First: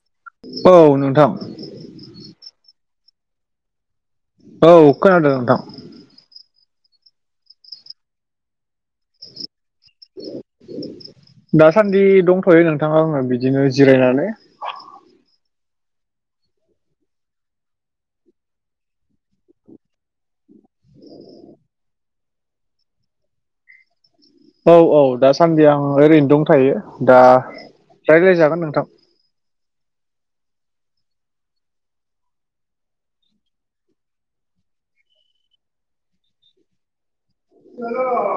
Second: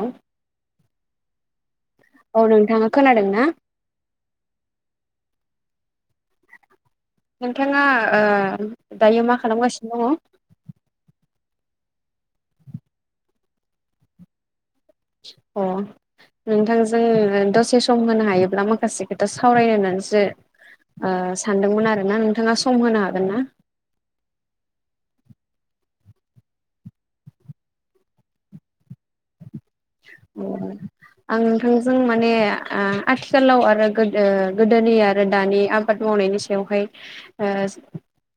हा [unintelligible] औ नोंथां औ नोंथाङा खोनादों ना? औ खोनादों नोंथां नोंथाङा ओ दायो मा खालामगासिनो दङ? दासान्दि दंथ'यो नोंथां आङो बिदिनो जिरायनानै। अ नोंथांजों दसे सम होनो हायोब्ला माखासे खोथा सावरायनो होनानैसो ओ सानदोंमोन आरो ना नोंथाङा सम होनो हागोन ना? औ औ दाासान्दि आं ओरैनो दं थायो दा रायज्लायजागोन नोंथां। उम आं नोंथांजों माने ओ आथिखालाव आरो गोदो गोदोनि आरो दानि आब बाद मावनायनि सायावहाय ओ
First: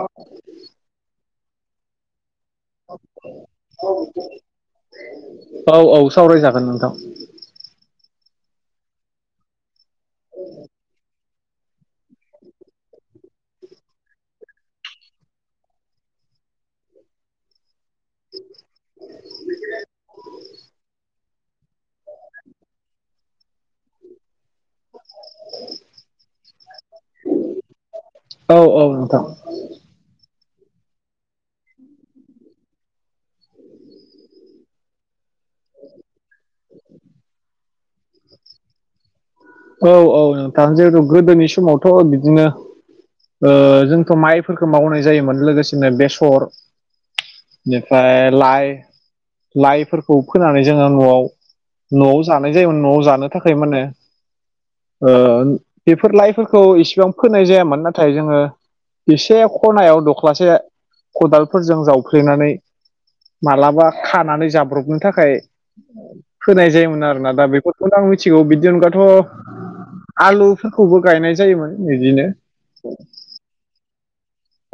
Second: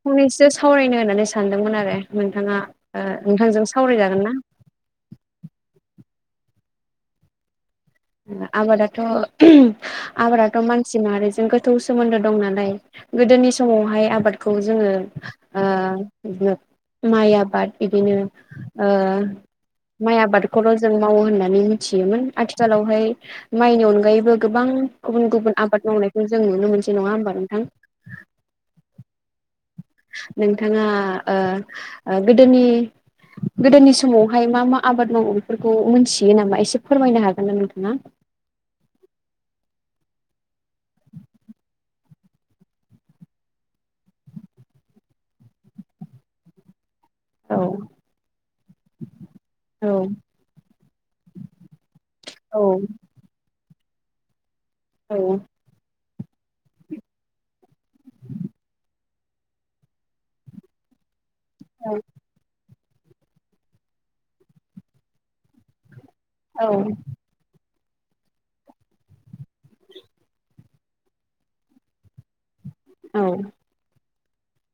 फंनैसो सावरायनो होननानै सानदोंमोन आरो नोंथाङा ओ नोंथांजों सावरायजागोन ना? औ औ सावरायजागोन नोंथां आबादाथ' आबादाथ' मानसि माहारिजों गोथौ सोमोन्दो दं नालाय गोदोनि समावहाय आबादखौ जोङो ओ माइ आबाद बिदिनो ओ माइ आबादखौल' जों मावो होननानै मिथियोमोन आथिखालावहाय माइनि अनगायैबो गोबां गुबुन गुबुन आबाद मावनायखौ जों नुनो मोनसै नङा होमबा नोंथां? औ औ नोंगौ। नोंथाङा ओ ओ गोदोनि गोदोनि समावहाय मा मा आबाद मावो बेफोरखौ मोनथियो नामा एसे फोरमायनो हागोन ना नोंथाङा? औ औ औ थां जैहथु गोदोनि समावथ' बिदिनो जोंथ' माइफोरखौ मावनाय जायोमोन लोगोसेनो बेसर। औ बेनिफ्राय लाइ औ लाइफोरखौ फोनानै जोङो न'आव न'आव जानाय जायोमोन न'आव औ जानो थाखाय माने ओ बेफोर लाइफोरखौ इसेबां फोनाय जायामोन नाथाय जोङो एसे खनायाव दख्लासे खदालफोरजों औ जावफ्लेनानै मालाबा खानानै जाब्रबनो थाखाय होनाय औ जायोमोन आरो। दा बेफोरखौनो आं मिथिगौ बिदि अनगाथ' आलुफोरखौबो गायनाय जायोमोन बिदिनो औ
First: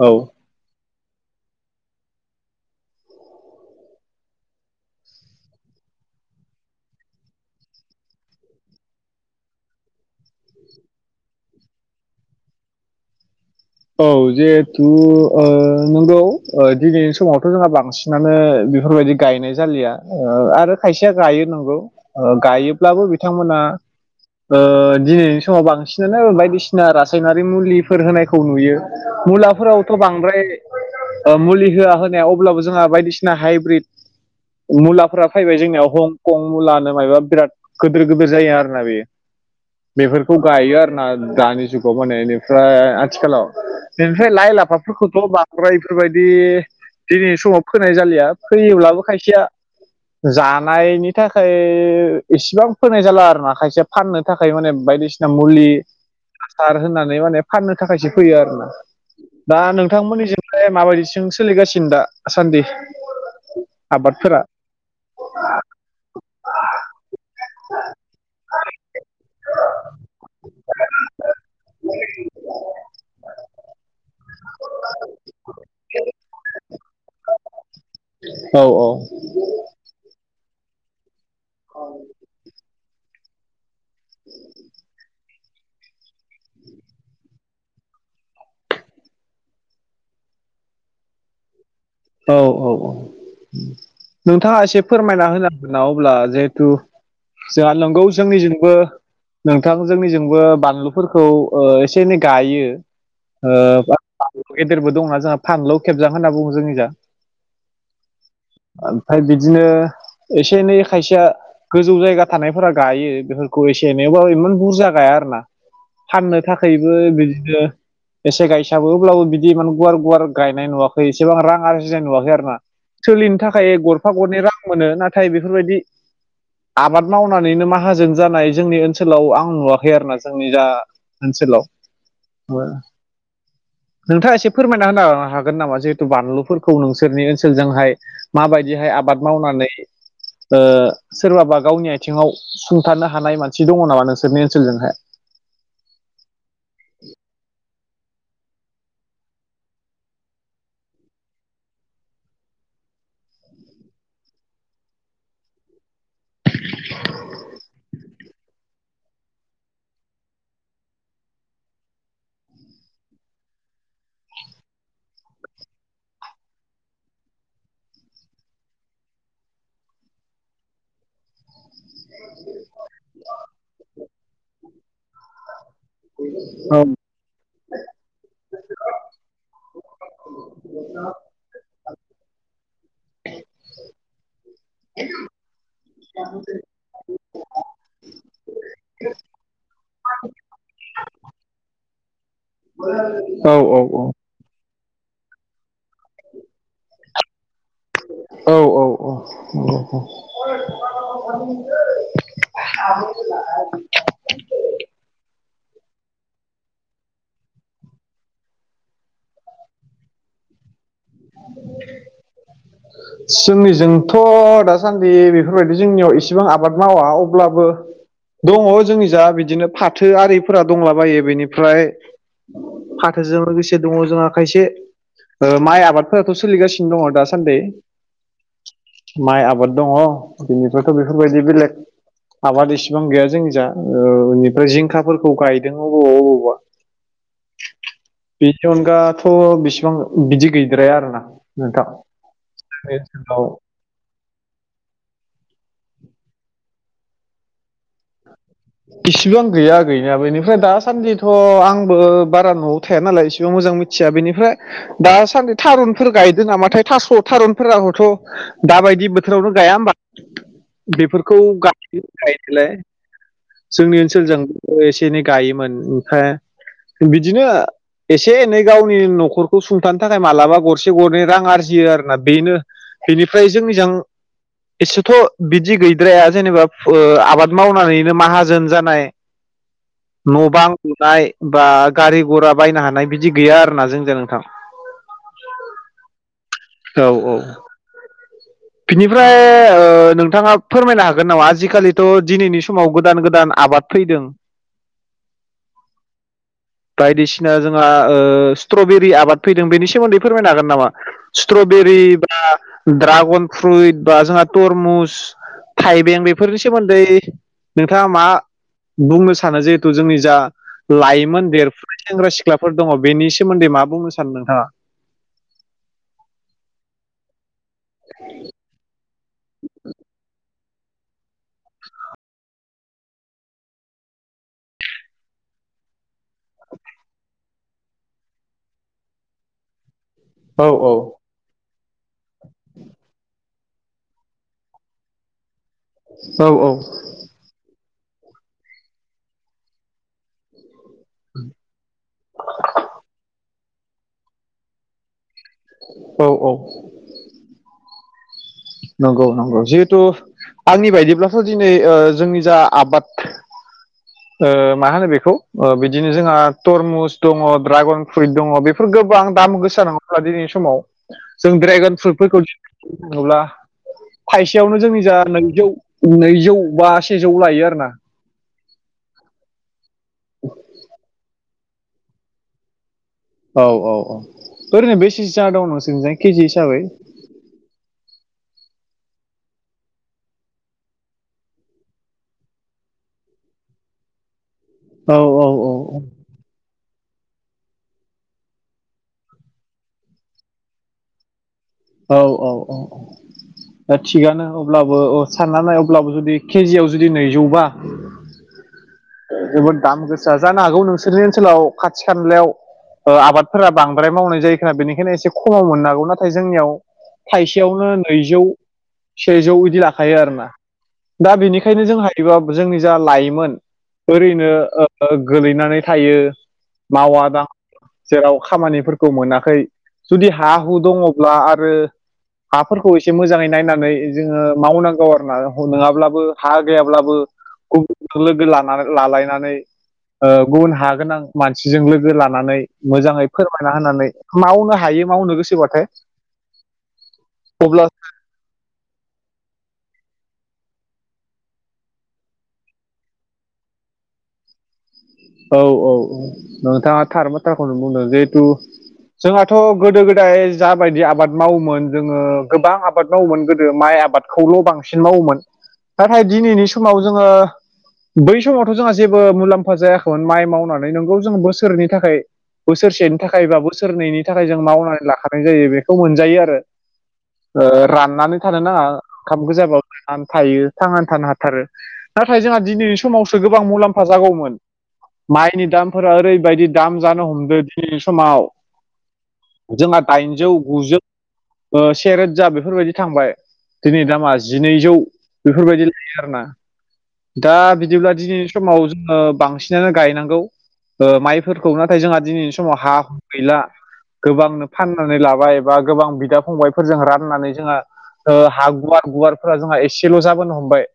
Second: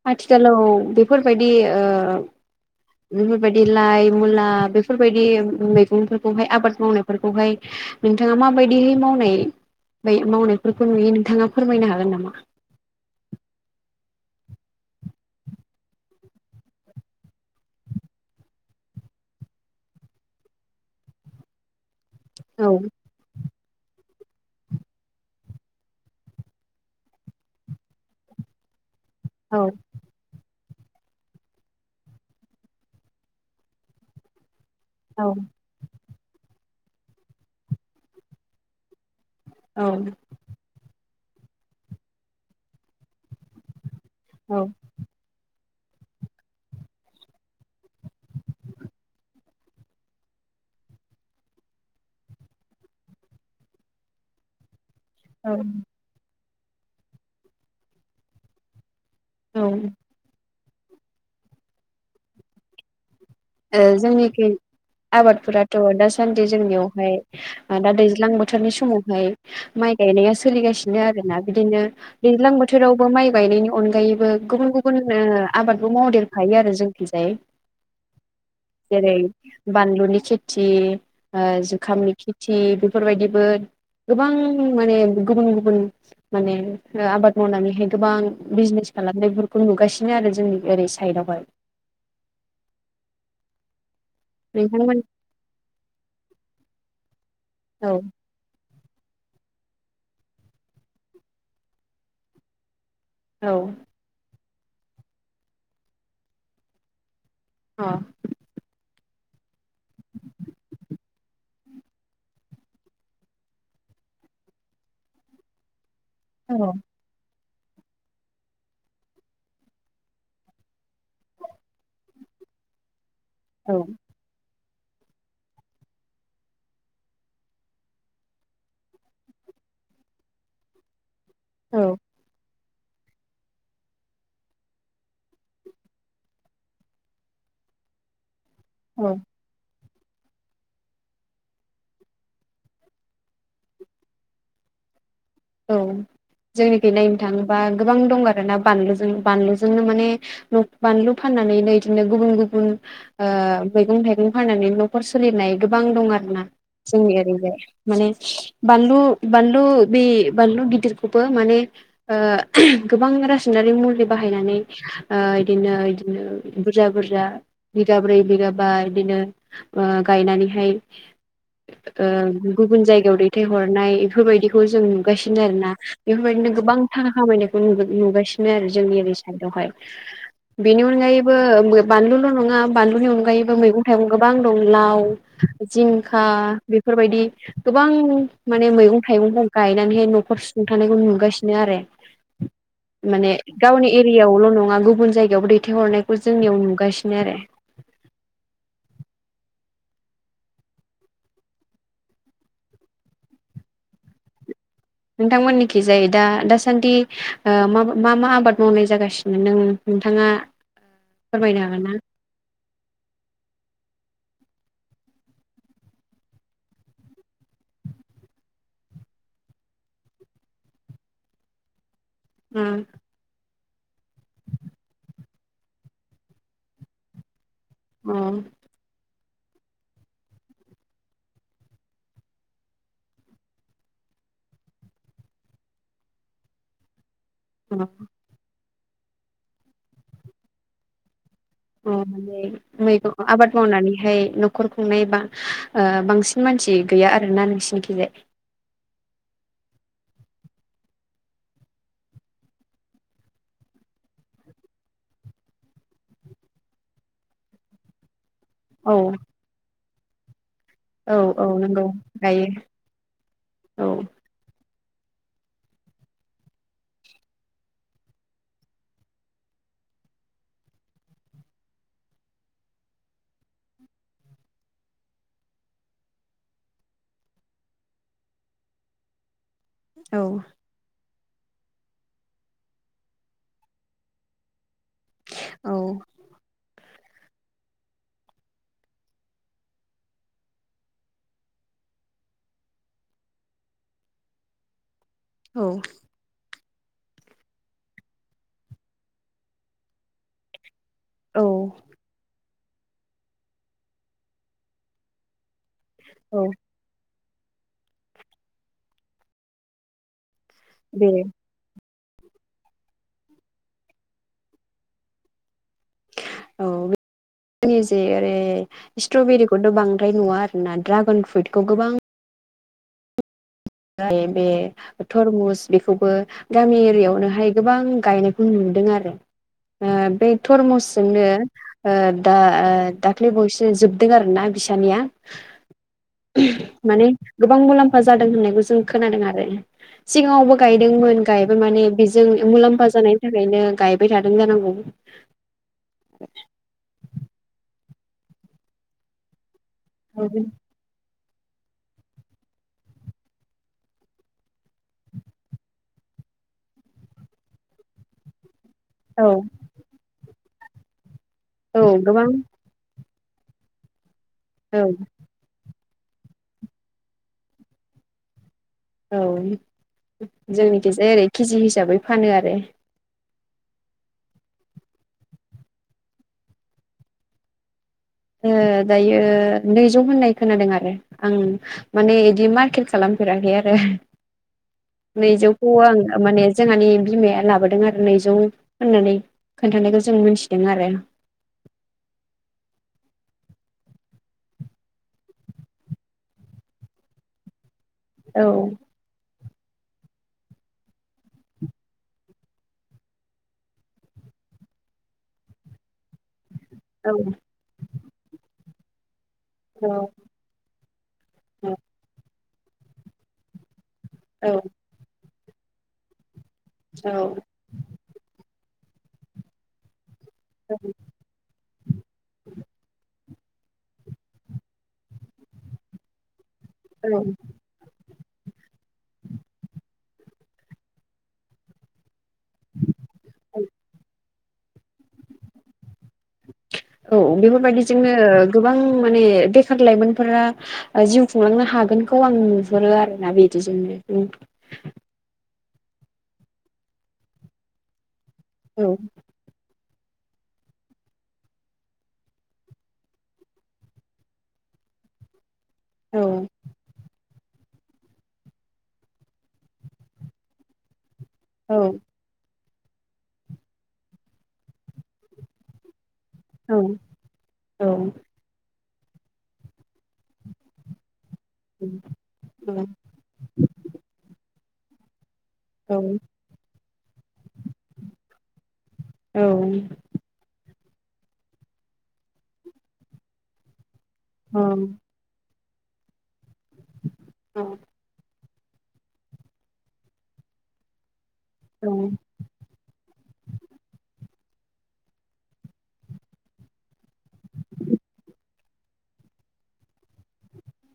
औ आथिखालाव बेफोरबायदि ओ बेफोरबायदि लाइ मुला बेफोरबायदि मैगंफोरखौहाय आबाद मावनायफोरखौहाय नोंथाङा माबायदिहै मावनाय ब मावनायफोरखौ नुयो नोंथाङा फोरमायनो हागोन नामा? औ जिहेथु ओ नंगौ दिनै समावथ' जोंहा बांसिन बिसिनानो बेफोरबायदि गायनाय जालिया आरो खायसेया गायो नंगौ। औ गायोब्लाबो बिथांमोना ओ दिनैनि समाव बांसिनानो बायदिसिना रासायनारि मुलिफोर होनाय खौ नुयो औ मुलाफोराव बांद्राय मुलि होआ होनाया अब्लाबो जोंहा बायदिसिना हाइब्रिड औ मुलाफोरा फैबाय जोंनियाव हंकं मुलानो माबबा बिराद गिदिर गिदोर जायो आरो ना बेयो। औ बेफोरखौ गायो आरोना दानि जुगाव माने बेनिफ्राय आथिखालाव बेनिफ्राय लाइ औ लाफाफोरखौथ' बांद्राय बेफोरबायदि दिनैनि समाव फोनाय जालिया फैयोब्लाबो खायसेया जानायनि थाखाय इसेबां फोनाय जाला आरो ना खायसे फाननो थाखाय माने बायदिसि औ मुलि हासार होनानै माने फाननो थाखायसो फैयो आरो ना। दा ओ नोंथांमोननिजोंहाय माबायदिसिं सोलिगासिनो दा आसान्दि। जोंनिखि आबादफोराथ' दासान्दि जोंनियावहाय दा दैज्लां बोथोरनि समावहाय माइ गायनाया सोलिगासिनो आरोना बिदिनो दैज्लां बोथोरावबो माइ गायनायनि अनगायैबो गुबुन गुबुन ओ आबादबो मावदेरखायो आरो जोंखिजाय औ औ जेरै बानलुनि खेथि ओ जुखामनि खेथि बेफोरबायदिबो गोबां माने गुबुन गुबुन माने आबाद मावनानैहाय गोबां बिजनेस खालामनायफोरखौ नुगासिनो आरो जोंनि ओरै साइदआवहाय औ औ औ। नोंथाङा एसे नोंथांमोन फोरमायना होनांगोन ना अब्ला जिहेतु जोंहा औ नंगौ जोंनिजोंबो नोंथां जोंनिजोंबो बानलुफोरखौ एसे एनै गायो औ ओ गदेरबो दंना जोंहा फानलु खेबजां होनना बुङो जोंनि जा अ ओमफ्राय बिदिनो एसे एनै खायसेया गोजौ जायगा थानायफोरा गायो बेफोरखौ एसे एनैबाबो इमान बुरजा गाया आरो ना फाननो औ थाखायबो बिदिनो एसे गायसाबोबब्लाबो बिदि एमान गुवार गुवार गायनाय नुवाखै एसेबां रां आर बुजा नुवाखै आरो ना। सोलिनो थाखाय गरफा गरनै रां मोनो नाथाय बेफोरबायदि आबाद मावनानैनो माहाजोन जानाय जोंनि ओनसोलाव आं नुवाखै आरोना जोंनि जा ओनसोलाव औ ओ नोंथाङा एसे फोरमायना होनो हागोन नामा जिहेथु बानलु खौ नोंसोरनि ओनसोलजोंहाय माबायदिहाय औ आबाद मावनानै ओ सोरबाबा गावनि आथिङाव सुंथारानो हानाय मानसि दङ नामा नोंसोरनि ओनसोलजों हाय औ जोंनिख नायनो थाङोबा गोबां दं आर ना बानलुजों बानलुजोंनो माने बानलु फाननानैनो इदिनो गुबुन गुबुन ओ मैगं थाइगं फाननानै न'खर सोलिनाय गोबां दं आर ना ‌। जोंनि एरैहाय माने बानलु बानलु बि बानलु गिदिरखौबो माने ओ गोबां रासायनारि मुलि बाहायनानै ओ इदिनो इदिनो बुरजा बुरजा बिगाब्रै बिगाबा बिदिनो ओ गायनानैहाय गुबुन जायगायाव दैथायहरनाय बेफोरबायदिखौ जों नुगासिनो आरो ना बेफोरबायदिनो गोबांथा औ खामायनायखौ नु-नुगासिनो आरो जोंनि ओरै साइडआवहाय बेनि अनगायैबो बानलुल' नङा बानलुनि अनगायैबो मैगं थाइगं गोबां दं लाव जिंखा बेफोरबायदि गोबां माने मैगं थाइगं दं गाय गायनानैहाय न'खर सुफुंथखौ नुगासिनो आरो माने औ औ गावनि एरियायावल' नङा गुबुन जायगायावबो दैथायहरनायखौ जोंनियाव नुगासिनो आरो औ औ औ अ अ [unintelligible] [unintelligible] नोंथांमोननिखि जायो दा दासान्दि ओ मा मा आबाद मावनाय जागासिनो नों नोंथाङा फोरमायनो हागोन ना। जोंनिजोंथ' दासान्दि बेफोरबायदि जोंनियाव एसेबां आबाद मावा अब्लाबो दङ जोंनि जा बिदिनो फाथो आरिफोरा दंलाबायो बेनिफ्राय उम फाथोजों लोगोसे दङ जोंहा खायसे ओ माइ आबादफोराथ' सोलिगासिनो दङ दासान्दि। उम माइ आबाद दङ बिनिफ्रायथ' बेफोरबायदि बेलेग आबाद इसेबां गैया जोंनि जा ओ बेनिफ्राय जिंखाफोरखौ गायदों अबावबा अबावबा औ बेनि अनगाथ' बिसेबां बिदि गैद्राया आरोना। नोंथां उम ओमफ्राय जोंनि मैगं ओनसोलाव आबाद मावनाय बुंनानैहाय न'खर खुंनाय बा ओ बांसिन मानसि गैया आरोना नोंसिनिखिजाय। [inaudible] इसिबो आं गैया गैया बेनिफ्राय दासान्दिथ' आंबो बारा न'आव थाया नालाय एसेबां मोजां मि थिया बेनिफ्राय दासान्दि थारुनफोर गायदों नामाथाय थास' थारुनफोराबोथ' औ दाबायदि बोथोरावनो गाया होमबा औ बेफोरखौ औ नंगौ गायो गायनायालाय। औ जोंनि ओनसोलजोंबो एसे एनै गायोमोन ओमफ्राय बिदिनो एसे एनै गावनि न'खरखौ सुंथानो थाखाय मालाबा गरसे गरनै रां आरजियो आरोना बेनो बिनिफ्राय जोंजों एसेथ' बिदि गैद्राया जेनेबा फुओ आबाद मावनानैनो माहाजोन जानाय औ न' बां लुनाय बा गारि घरा बायनो हानाय बिदि गैया आरोना जोंजों नोंथां। औ औ औ बिनिफ्राय ओश्रनोंथाङा फोरमायनो हागोन नामा आजिखालिथ' दिनैनि समाव गोदान गोदान आबाद फैदों। औ बायदिसिना जोंहा ओ स्ट्रबेरि आबाद फैदों बेनि सोमोन्दै फोरमायनो हागोन नामा। औ स्ट्रबेरि बा ड्रागन फ्रुइट बा जोंहा तरमुस थाइबें औ बेफोरनि सोमोन्दै नोंथाङा मा बुंनो सानो जिहेथु जोंनि जा बे लाइमोन देरफुनाय सेंग्रा सिख्लाफोर दङ बेनि सोमोन्दै मा बुंनो सानो नोंथाङा? औ जोंनि जे ओरै स्ट्रबेरिखौथ' बांद्राय नुवा आरो ना ड्रागन फ्रुइतखौ गोबां बे थरमुस बेखौबो गामि एरियावनोहाय गोबां गायनाय खौ नुदों आरो। ओ बे औ थरमुसजोंनो ओ दा ओ दाख्लै बावैसो जोबदों आरोना बिस्रानिया औ औ। गोबां मुलाम्फा जादों होननायखौ जों खोनादों आरो। सिगाङावबो गायदोंमोन गायबा माने बेजों मुलाम्फा जानायनि थाखायनो गायबाय थादों जानांगौ। औ औ। नंगौ नंगौ जिहेथु औ आंनि बायदिब्लाथ' दिनै ओ जोंनि जा आबाद ओ मा होनो बेखौ? बिदिनो जोंहा तरमुस दङ, ड्रागन फ्रुइट दङ बे फोर गोबां दाम गोसा नङा होनब्ला दिनैनि समाव। जों औ ड्रेगन गोबां फ्रुइटफोरखौ [unintelligible] थायसेयावनो औ जोंनिजा नैजौ नैजौ बा सेजौ लायो आरोना। औ जोंनि थिंजाय ओरै केजि हिसाबै फानो आरो। औ औ औ ओरैनो बेसेसो जाना दं नोंसोरनिजों केजि हिसाबै? ओ दायो नैजौ होननाय खोनादों आरो आं माने इदि मारकेट खालामफेराखै आरो। औ औ नैजौखौ आं माने जोंहानि बिमाया लाबोदों आरो नैजौ होननानै खोन्थानायखौ जों मिथिदों आरो। औ औ औ। ओ थिगानो अब्लाबो ओ साननानै नाय अब्लाबो जुदि केजियाव जुदि नैजौबा औ। जोबोद दाम गोसा। जानो हागौ नोंसोरनि ओनसोलाव खाथि खालायाव ओ आबादफोरा बांद्राय मावनाय जायो खोमा बेनिखायनो एसे खमाव मोननो हागौ ना नाथाय जोंनियाव औ थाइसेयावनो नैजौ सेजौ इदि औ लाखायो आरोना। दा बेनिखायनो जों हायोबा जोंनि जा लाइमोन ओरैनो औ ओ गोलैनानै थायो, मावा औ दाङा जेराव खामानिफोरखौ मोनाखै, जुदि हा हु दङब्ला आरो हाफोरखौ एसे मोजाङै नायनानै जोङो मावनांगौ आरोना नङाब्लाबो हा गैयाब्लाबो औ गुबुनजों लोगो लानानै लालायनानै ओ गुबुन हा गोनां मानसिजों लोगो ला नानै मोजाङै फोरमायना होनानै मावनो हायो मावनो गोसोबाथाय। औ अब्ला बेफोरबायदिजोंनो गोबां माने बेखार लाइमोनफोरा जिउ खुंलांनो हागोनखौ आं नुहुरो आरो ना बिदिजोंनो उम। औ औ औ नोंथाङा थार बाथ्राखौनो बुंदों जिहेथु औ। जोंहाथ' गोदो गोदाय जाबायदि आबाद मावोमोन जोङो गोबां आबाद मावोमोन गोदो माइ आबाद खौल' बांसिन मावोमोन। नाथाय दिनैनि समाव जोङो, बै समावथ' जोंहा जेबो मुलाम्फा जायाखै माइ मावनानै। नोंगौ जों औ बोसोरनि थाखाय बोसोरसेनि थाखाय बा बोसोरनैनि थाखाय जों मावनानै लाखानाय जायो बे खौ मोनजायो आरो। औ ओ औ राननानै थानो नाङा ओंखाम गोजाबाबोना थायो थांनानै थानो हाथारो। नाथाय जोंहा दिनै समावसो गोबां मुलाम्फा जागौमोन। माइनि औ दामफोरा ओरैबायदि दाम जानो हमदो दि समाव। जोंहा दाइनजौ गुजौ ओ सेरोजा बेफोरबायदि थांबाय दिनै दामा। औ जिनैजौ बेफोरबादि लायो आरोना। दा बिदिब्ला दिनै समाव जोङो बांसिनानो गायनांगौ ओ माइफोरखौ, नाथाय जोंहा दिनैनि समाव हा गैला गोबांनो फाननानै लाबाय बा गोबां बिदा फंबाय हा गुवार गुवारफोरा जोंहा एसेल' जाबोनो हमबाय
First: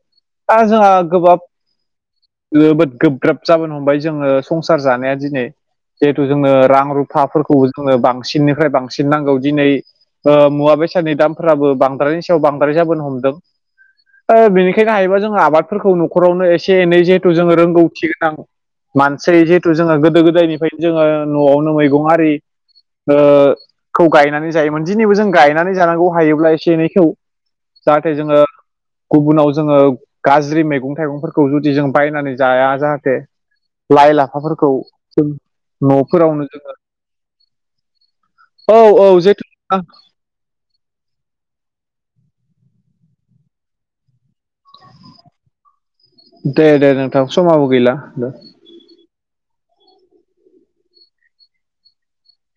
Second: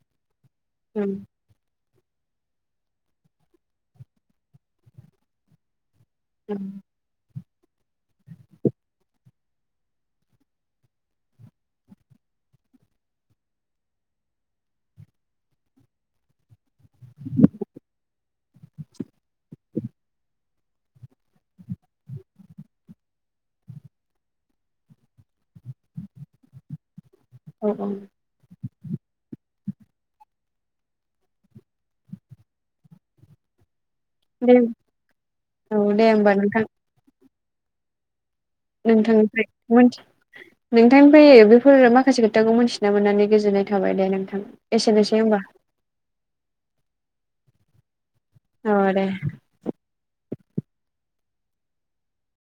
दा जोंहा [unintelligible] जाबोन हमबाय जोङो संसार जानाया दिनै जिहेथु जोङो रां रु थाफोरखौबो जोंङो बांसिननिफ्राय बांसिन नांगौ दिनै मुवा बेसादनि दामफोराबो बांद्रायानि सायाव बांद्राय जाबोनो हमदों बेनिखायनो हायोबा जोंङो आबादफोरखौ न'खरावनो एसे एनै जिहेथु जोंङो रोंगौथि मानसि जिहेथु जोंङो गोदो गोदायनिफ्रायनो जोंङो न'आवनो मैगं आरि खौ गायनानै जायोमोन दिनैबो जों गायनानै जानांगौ हायोब्ला एसे एनैखौ औ औ जाथे जोंङो गुबुनाव जोंङो गाज्रि मैगं थाइगंफोरखौ जुदि जों बायनानै जाया लाइ दे लाफाफोरखौ जों औ दे होमबा न'फोरावनो नोंथां जोंङो औ नोंथांनिफ्राय जेथु [unintelligible] नोंथांनिफ्राय बेफोर माखासे खोथाखौ मिथिना मोननानै गोजोननाय थाबाय दे नोंथां एसेनोसै ओमबा दे दे नोंथां समाबो गैला औ दे